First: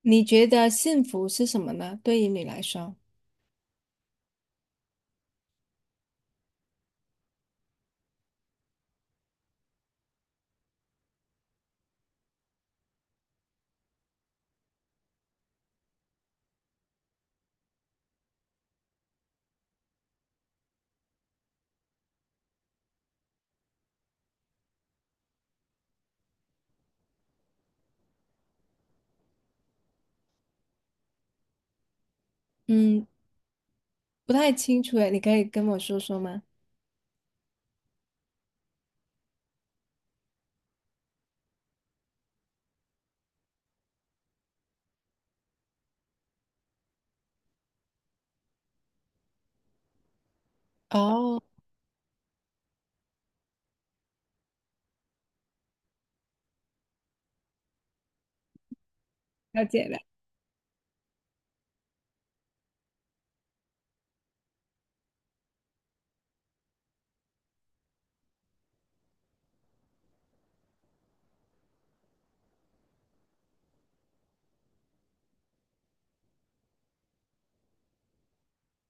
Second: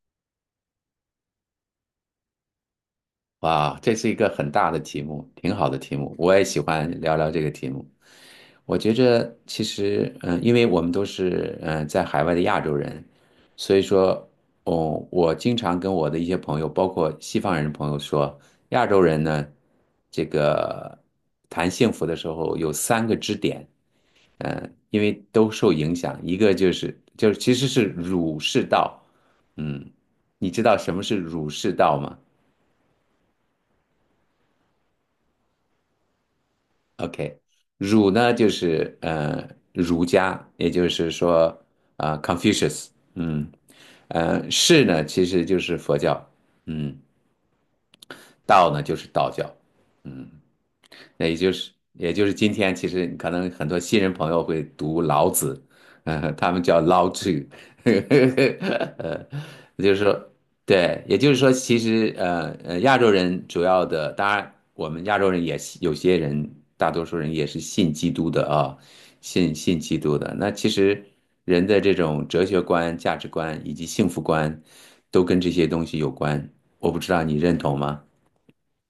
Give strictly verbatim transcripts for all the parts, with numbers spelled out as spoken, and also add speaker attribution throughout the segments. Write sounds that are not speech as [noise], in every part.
Speaker 1: 你觉得幸福是什么呢？对于你来说，
Speaker 2: 哇，这是一个很大的题目，挺好的题目，我也喜欢聊聊这个题目。我觉着其实，嗯，因为我们都是嗯呃在海外的亚洲人，所以说，哦，我经常跟我的一些朋友，包括西方人的朋友说，亚洲人呢，这个谈幸福的时候有三个支点，嗯，呃因为都受影响，一个就是就是其实是儒释道，嗯，你知道什么是儒释道吗？
Speaker 1: 嗯，不太清楚诶，你可以跟我说说吗？
Speaker 2: OK，儒呢就是呃儒家，也就是说啊、呃 Confucius，嗯，呃士呢其实就是佛教，嗯，道呢就是道教，嗯，那也
Speaker 1: 哦，
Speaker 2: 就是也就是今天，其实可能很多新人朋友会读老子，嗯，他们叫老子，[laughs] 呃，
Speaker 1: 了解
Speaker 2: 就是
Speaker 1: 了。
Speaker 2: 说，对，也就是说，其实呃呃，亚洲人主要的，当然我们亚洲人也是有些人，大多数人也是信基督的啊，信信基督的。那其实人的这种哲学观、价值观以及幸福观，都跟这些东西有关。我不知道你认同吗？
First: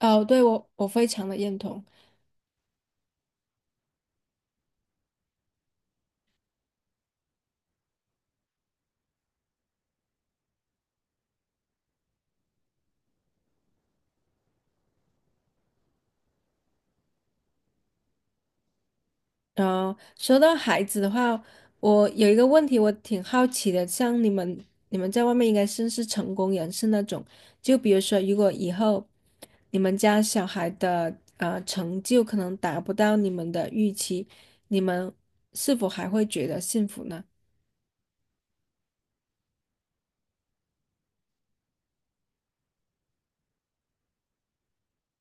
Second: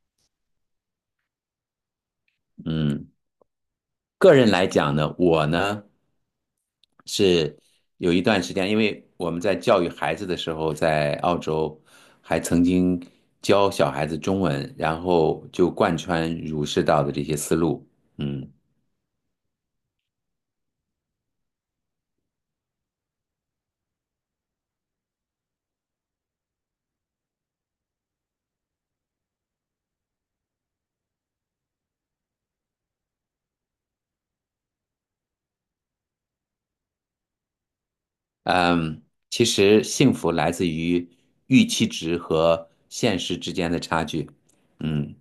Speaker 1: 哦，对，我我非常的认同。
Speaker 2: 嗯，个人来讲呢，我呢。是有一段时间，因为我们在教育孩子的时候，在澳洲还曾经教小孩子中文，然后就贯穿儒释道的这些思路。嗯
Speaker 1: 然说到孩子的话，我有一个问题，我挺好奇的，像你们你们在外面应该算是成功人士那种，就比如说，如果以后你们家小孩的呃成就可能达不到你们的预期，你们是否还会觉得幸福呢？
Speaker 2: 嗯，其实幸福来自于预期值和现实之间的差距。嗯，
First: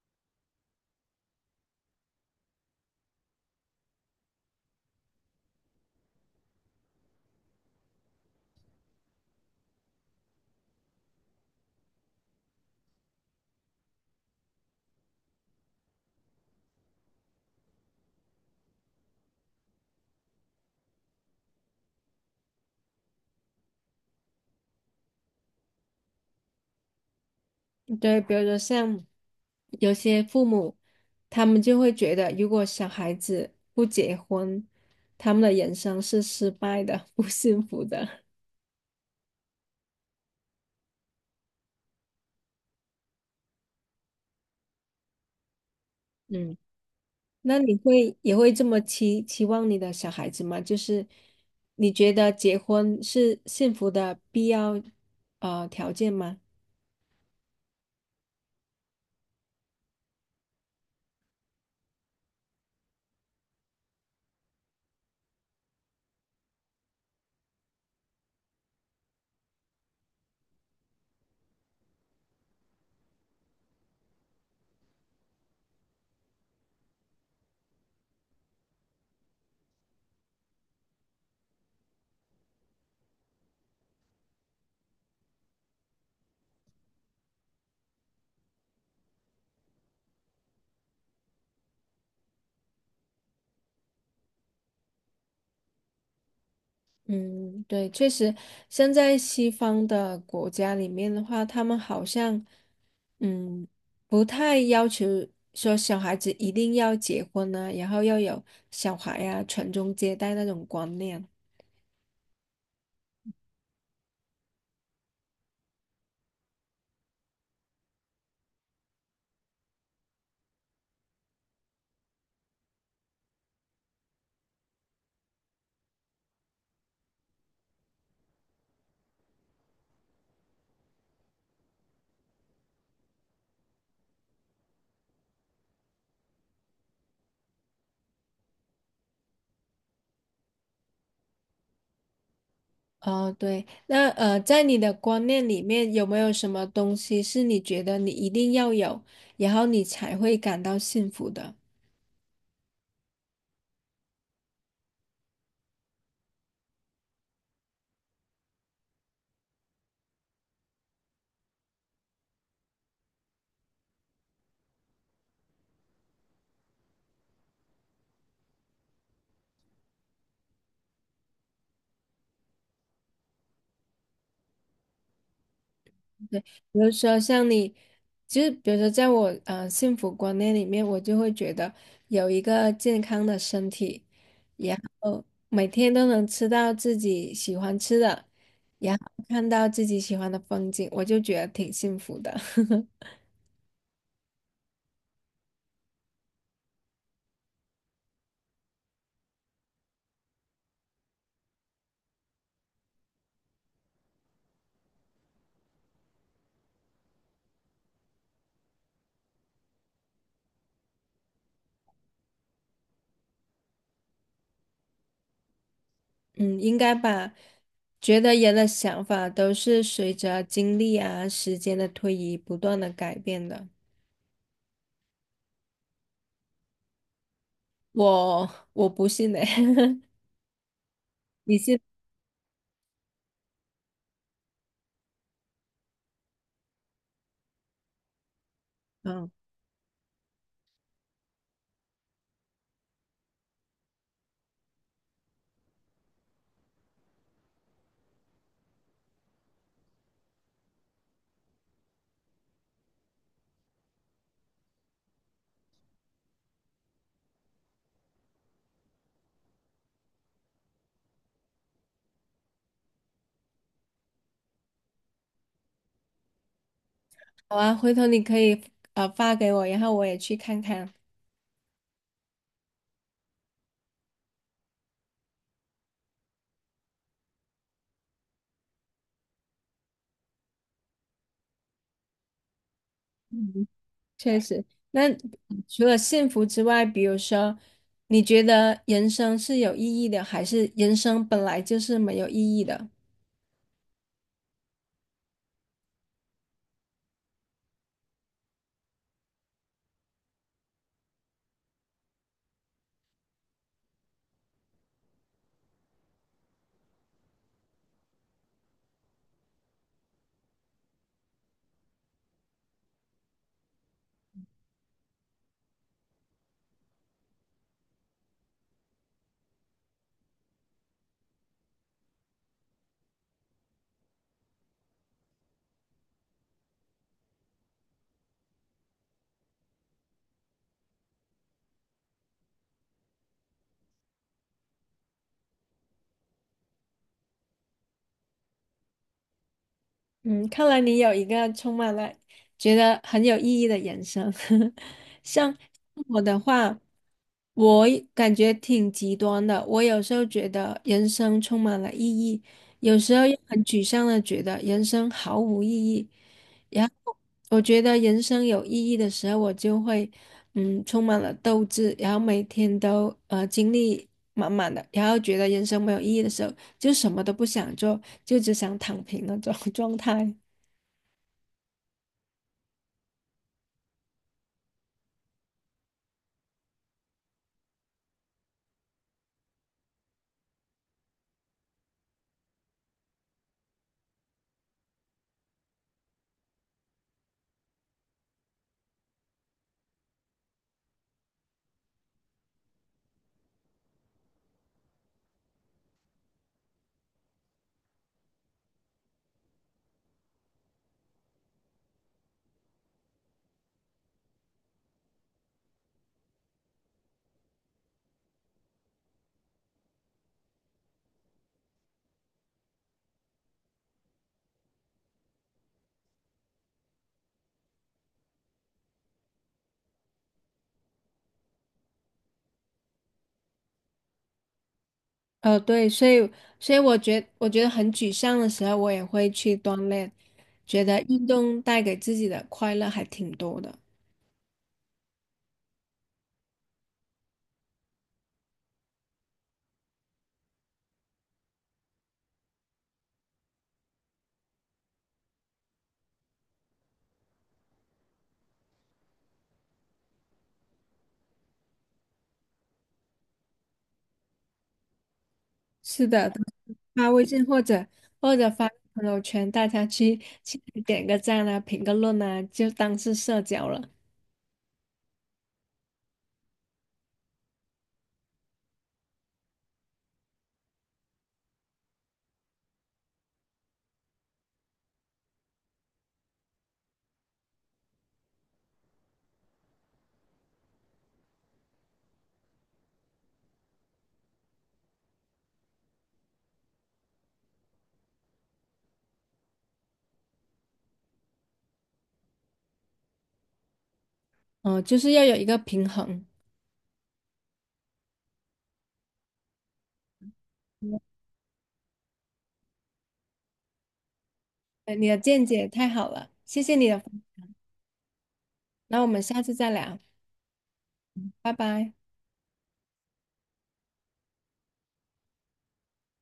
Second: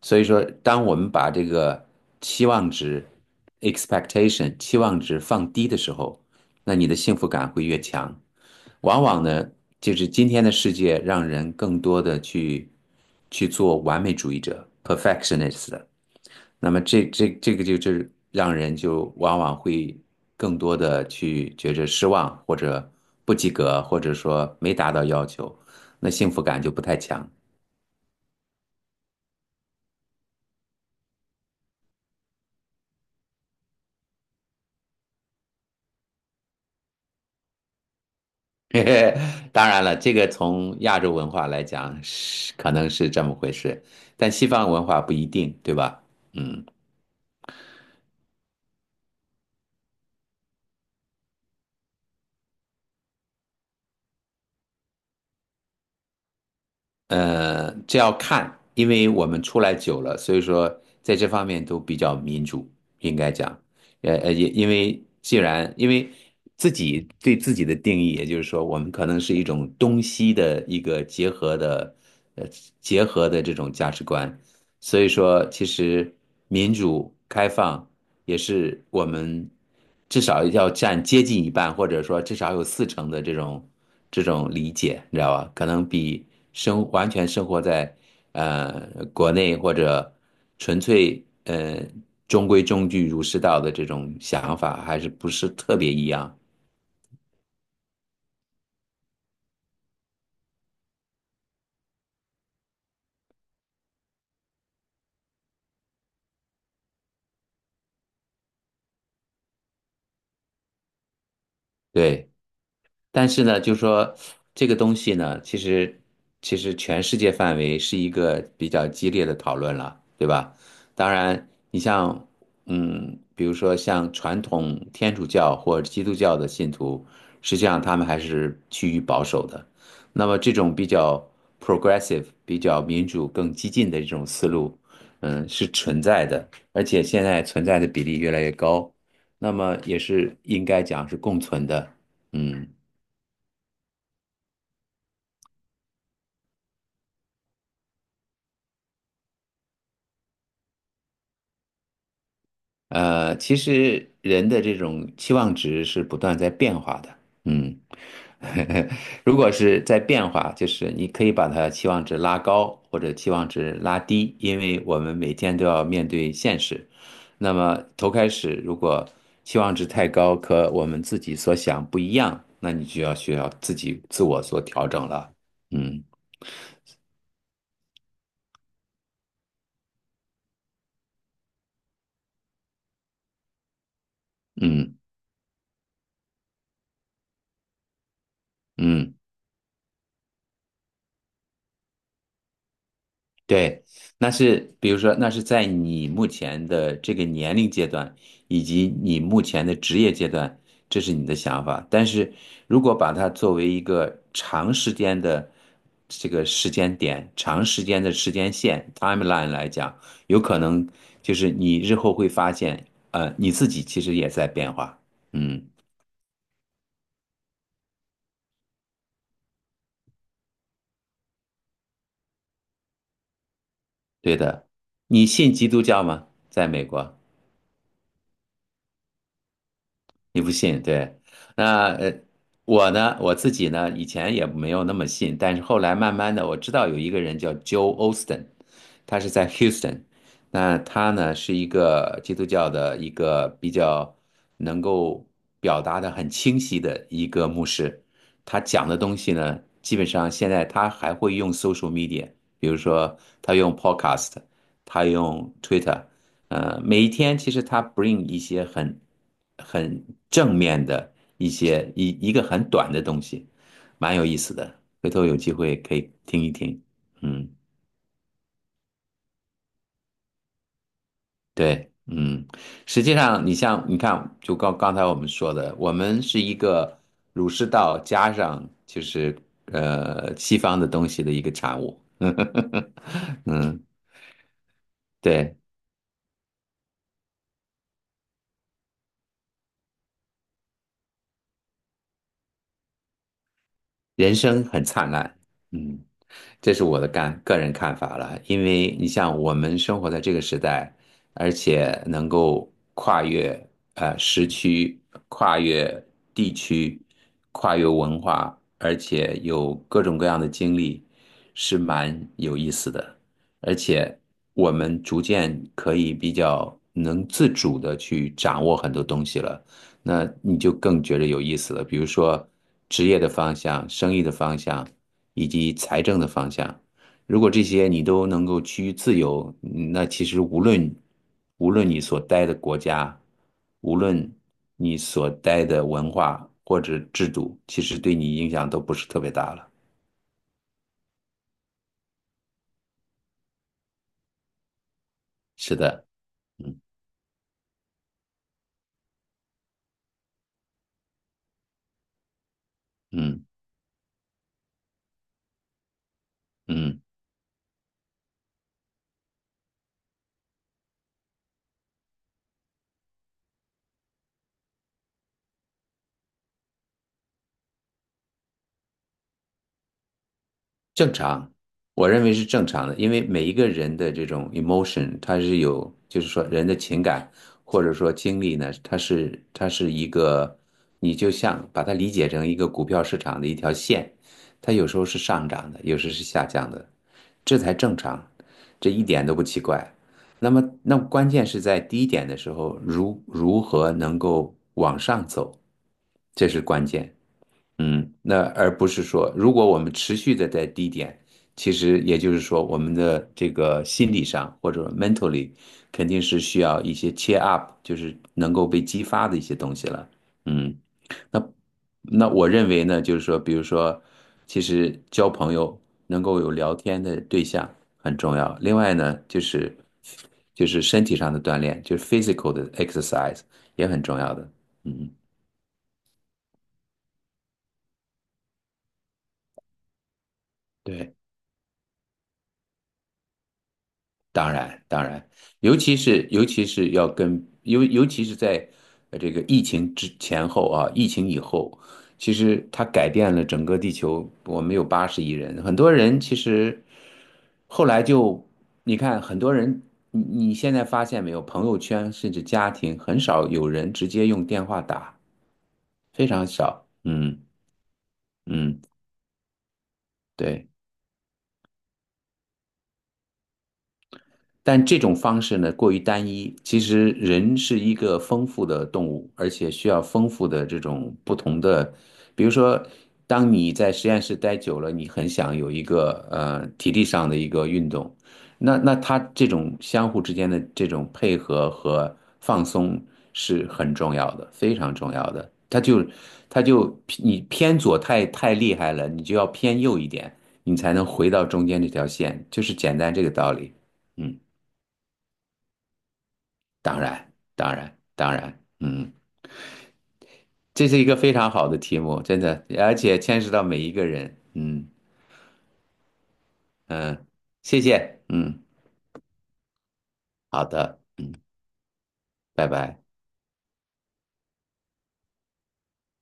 Speaker 2: 所以说，当我们把这个期望值 （expectation） 期望值放低的时候，那你的幸福感会越强。往往呢，就是今天的世界让人更多的去去做完美主义者 （perfectionist） 那么这这这个就是让人就往往会更多的去觉着失望，或者不及格，或者说没达到要求，那幸福感就不太强。
Speaker 1: 对，比如说像有些父母，他们就会觉得，如果小孩子不结婚，他们的人生是失败的，[laughs] 不幸福的。
Speaker 2: [laughs] 当然了，这个从亚洲文化来讲是可能是这么回事，但西方文化不一定，对吧？
Speaker 1: 嗯。
Speaker 2: 嗯。
Speaker 1: [laughs] 那你会也会这么期期望你的小孩子吗？就是你觉得结婚是幸福的必要呃条件吗？
Speaker 2: 呃，这要看，因为我们出来久了，所以说在这方面都比较民主，应该讲，呃呃，也因为既然因为自己对自己的定义，也就是说，我们可能是一种东西的一个结合的，呃，结合的这种价值观，所以说，其实民主开放也是我们至少要占接近一半，或者说至少有四成的这种这种理解，你知道吧？可能比生完全生活在呃国内或者纯粹呃中规中矩儒释道的这种想法还是不是特别一样。
Speaker 1: 嗯，对，确实，现在西方的国家里面的话，他们好像，嗯，不太要求说小孩子一定要结婚呢、然后要有小孩呀、传宗接代那种观念。
Speaker 2: 对。但是呢，就说这个东西呢，其实其实全世界范围是一个比较激烈的讨论了，对吧？当然，你像嗯，比如说像传统天主教或者基督教的信徒，实际上他们还是趋于保守的。那么这种比较 progressive、比较民主、更激进的这种思路，嗯，是存在的，而且现在存在的比例越来越高，那么也是应该讲是共存的，嗯。
Speaker 1: 哦，对，那呃，在你的观念里面，有没有什么东西是你觉得你一定要有，然后你才会感到幸福的？
Speaker 2: 呃，其实人的这种期望值是不断在变化的，嗯，[laughs] 如果是在变化，就是你可以把它期望值拉高或者期望值拉低，因为我们每天都要面对现实。那么头开始，如果期望值太高，和我们自己所想不一样，那你就要需要自己自我做调整了。嗯
Speaker 1: 比如说像你，就是比如说在我呃幸福观念里面，我就会觉得有一个健康的身体，然
Speaker 2: 嗯
Speaker 1: 后每天都能吃到自己喜欢吃的，然后
Speaker 2: 嗯。
Speaker 1: 看到自己喜欢的风景，我就觉得挺幸福的。[laughs]
Speaker 2: 对，那是比如说，那是在你目前的这个年龄阶段，以及你目前的职业阶段，这是你的想法。但是如果把它作为一个长时间的这个时间点、长时间的时间线 （timeline） 来讲，有可能就是你日后会发现，呃，你自己其实也在变化。嗯，
Speaker 1: 嗯，应该吧。觉得人的想法都是随着经历啊、时间的推移不断的改变的。
Speaker 2: 对的。你信基督教吗？在美国？
Speaker 1: 我我不信呢、[laughs]
Speaker 2: 你不信，对？
Speaker 1: 你信？
Speaker 2: 那呃，我呢，我自己呢，以前也没有那么信，但是后来慢慢的，我知道有一个人叫 Joe Osteen，他是
Speaker 1: 嗯。
Speaker 2: 在 Houston，那他呢是一个基督教的一个比较能够表达的很清晰的一个牧师，他讲的东西呢，基本上现在他还会用 social media，比如说他用 podcast，他用 Twitter。呃，每一天其实它 bring 一些很很正面的一些一一个很短的东西，蛮有意思的。回头有机会可以听一听。嗯，
Speaker 1: 好啊，回头你可以呃发给我，然后我也去看看。
Speaker 2: 对，嗯，实际上你像你看，就刚刚才我们说的，我们是一个儒释道加上就是呃西方的东西的一个产物。[laughs]
Speaker 1: 嗯，
Speaker 2: 嗯，
Speaker 1: 确实，那
Speaker 2: 对，
Speaker 1: 除了幸福之外，比如说，你觉得人生是有意义的，还是人生本来就是没有意义的？
Speaker 2: 人生很灿烂。嗯。这是我的干个人看法了，因为你像我们生活在这个时代，而且能够跨越呃时区、跨越地区、跨越文化，而且有各种各样的经历，是蛮有意思的。而且我们逐渐可以比较能自主的去掌握很多东西了，那你就更觉得有意思了。比如说职业的方向、生意的方向。以及财政的方向。如果这些你都能够趋于自由，嗯那其实无论无论你所待的国家，无论你所待的文化或者制度，其实对你影响都不是特别大了。
Speaker 1: 嗯，看来你有一个充满了觉得很有意义的人生。[laughs] 像
Speaker 2: 是的，
Speaker 1: 我的话，
Speaker 2: 嗯
Speaker 1: 我也感觉挺极端的。我有时候觉得人生充满了意义，有时候又
Speaker 2: 嗯
Speaker 1: 很沮丧的觉得人生毫无意义。然
Speaker 2: 嗯。
Speaker 1: 后我觉得人生有意义的时候，我就会嗯充满了斗志，然后每天都呃精力满满的。然后觉得人生没有意义的时候。就什么都不想，做，就只想躺平那种 [laughs] 状态。
Speaker 2: 正常，我认为是正常的，因为每一个人的这种 emotion，它是有，就是说人的情感或者说经历呢，它是它是一个，你就像把它理解成一个股票市场的一条线，它有时候是上涨的，有时是下降的，这才正常，这一点都不奇怪。那么，那关键是在低点的时候，如如何能够往上走，这是关键。嗯，那而不是说，如果我们持续的在低点，其实也就是说，我们的这个心理上或者 mentally 肯定是需要一些 cheer up，就是能够被激发的一些东西了。嗯，那那我认为呢，就是说，比如说，其实交朋友能够有聊天的对象很重要。另外呢，就是就是身体上的锻炼，就是 physical 的 exercise 也很重要的。嗯，
Speaker 1: 呃，对，所以所以我觉我觉得很沮丧的时候，我也会去锻炼，觉得
Speaker 2: 对。
Speaker 1: 运动带给自己的快乐还挺多的。
Speaker 2: 当然，当然，尤其是尤其是要跟尤尤其是在呃这个疫情之前后啊，疫情以后，其实它改变了整个地球。我们有八十亿人，很多人其实后来就你看，很多人你你现在发现没有，朋友圈甚至家庭很少有人直接用电话打，
Speaker 1: 是
Speaker 2: 非
Speaker 1: 的，
Speaker 2: 常少。
Speaker 1: 发微
Speaker 2: 嗯
Speaker 1: 信或者或者发
Speaker 2: 嗯，
Speaker 1: 朋友圈，大家去去
Speaker 2: 对。
Speaker 1: 点个赞啊，评个论啊，就当是社交了。
Speaker 2: 但这种方式呢，过于单一。其实人是一个丰富的动物，而且需要丰富的这种不同的，比如说，当你在实验室待久了，你很想有一个呃体力上的一个运动，那那它这种相互之间的这种配合和放松是很重要的，非常重要的。它就它就你偏左太太厉害了，你就要偏右一点，你才能回到中间这条线，就是简单这个道理。嗯。
Speaker 1: 嗯、就是要有一个平衡。
Speaker 2: 当然，当然，当然，嗯，这是一个非常好的题目，真的，而且牵涉到每一个人，嗯
Speaker 1: 嗯你的见解太好了，谢谢你的分
Speaker 2: 嗯，
Speaker 1: 享
Speaker 2: 谢谢，嗯，
Speaker 1: 那我们下次再聊，
Speaker 2: 好的，
Speaker 1: 拜拜。
Speaker 2: 拜拜。